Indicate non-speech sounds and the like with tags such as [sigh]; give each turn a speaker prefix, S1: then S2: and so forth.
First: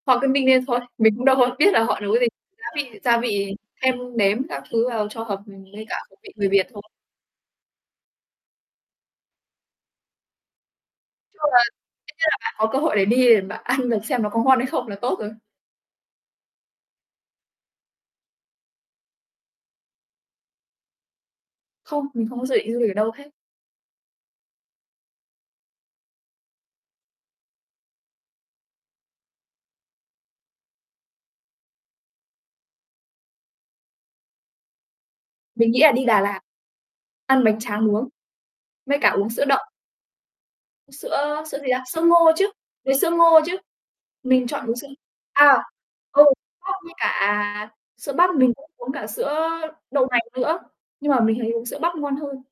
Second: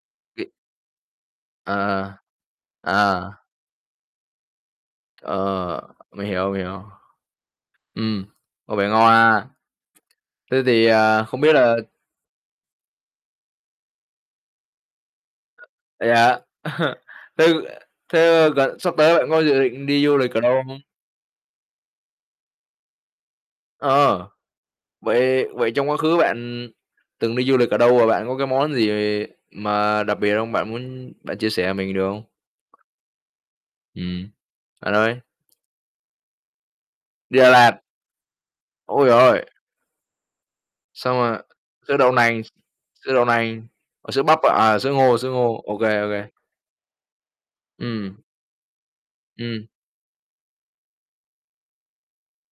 S1: Họ cứ ninh
S2: Vị
S1: lên thôi, mình cũng đâu có biết là họ
S2: Ờ.
S1: nấu cái gì, gia vị gia
S2: Ờ.
S1: vị thêm nếm các thứ vào cho hợp, ừm,
S2: Ờ,
S1: với cả khẩu
S2: mình
S1: vị
S2: hiểu,
S1: người
S2: mình
S1: Việt thôi.
S2: hiểu. Ừm, có vẻ ngon ha. Thế thì, à,
S1: Chung là dĩ
S2: không biết
S1: nhiên là
S2: là
S1: bạn có cơ hội để đi mà ăn được xem nó có ngon hay không là tốt rồi.
S2: Vậy hả? [laughs] thế thế, ơ, gần sắp tới bạn có dự định đi du lịch ở đâu không?
S1: Không, mình không có dự định đi du lịch ở đâu hết.
S2: Ờ, vậy vậy trong quá khứ bạn từng đi du lịch ở đâu và bạn có cái món gì mà đặc biệt không, bạn muốn bạn chia sẻ mình được không? Ừm, bạn ơi.
S1: Mình nghĩ là đi Đà Lạt.
S2: Đi
S1: Ăn
S2: Đà
S1: bánh
S2: Lạt.
S1: tráng nướng. Với
S2: Ôi
S1: cả
S2: giời
S1: uống sữa
S2: ơi.
S1: đậu. Sữa,
S2: Xong rồi,
S1: ơ, sữa gì ta,
S2: sữa
S1: sữa
S2: đậu
S1: ngô
S2: nành,
S1: chứ, với sữa
S2: sữa đậu
S1: ngô chứ.
S2: nành, ờ, sữa bắp,
S1: Mình chọn uống
S2: à,
S1: sữa
S2: sữa ngô, sữa
S1: à,
S2: ngô, ô kê, ô
S1: ừ,
S2: kê.
S1: bắp với cả sữa
S2: Ừm.
S1: bắp mình cũng uống cả sữa
S2: Ừm.
S1: đậu nành nữa, nhưng mà mình thấy uống sữa bắp ngon hơn.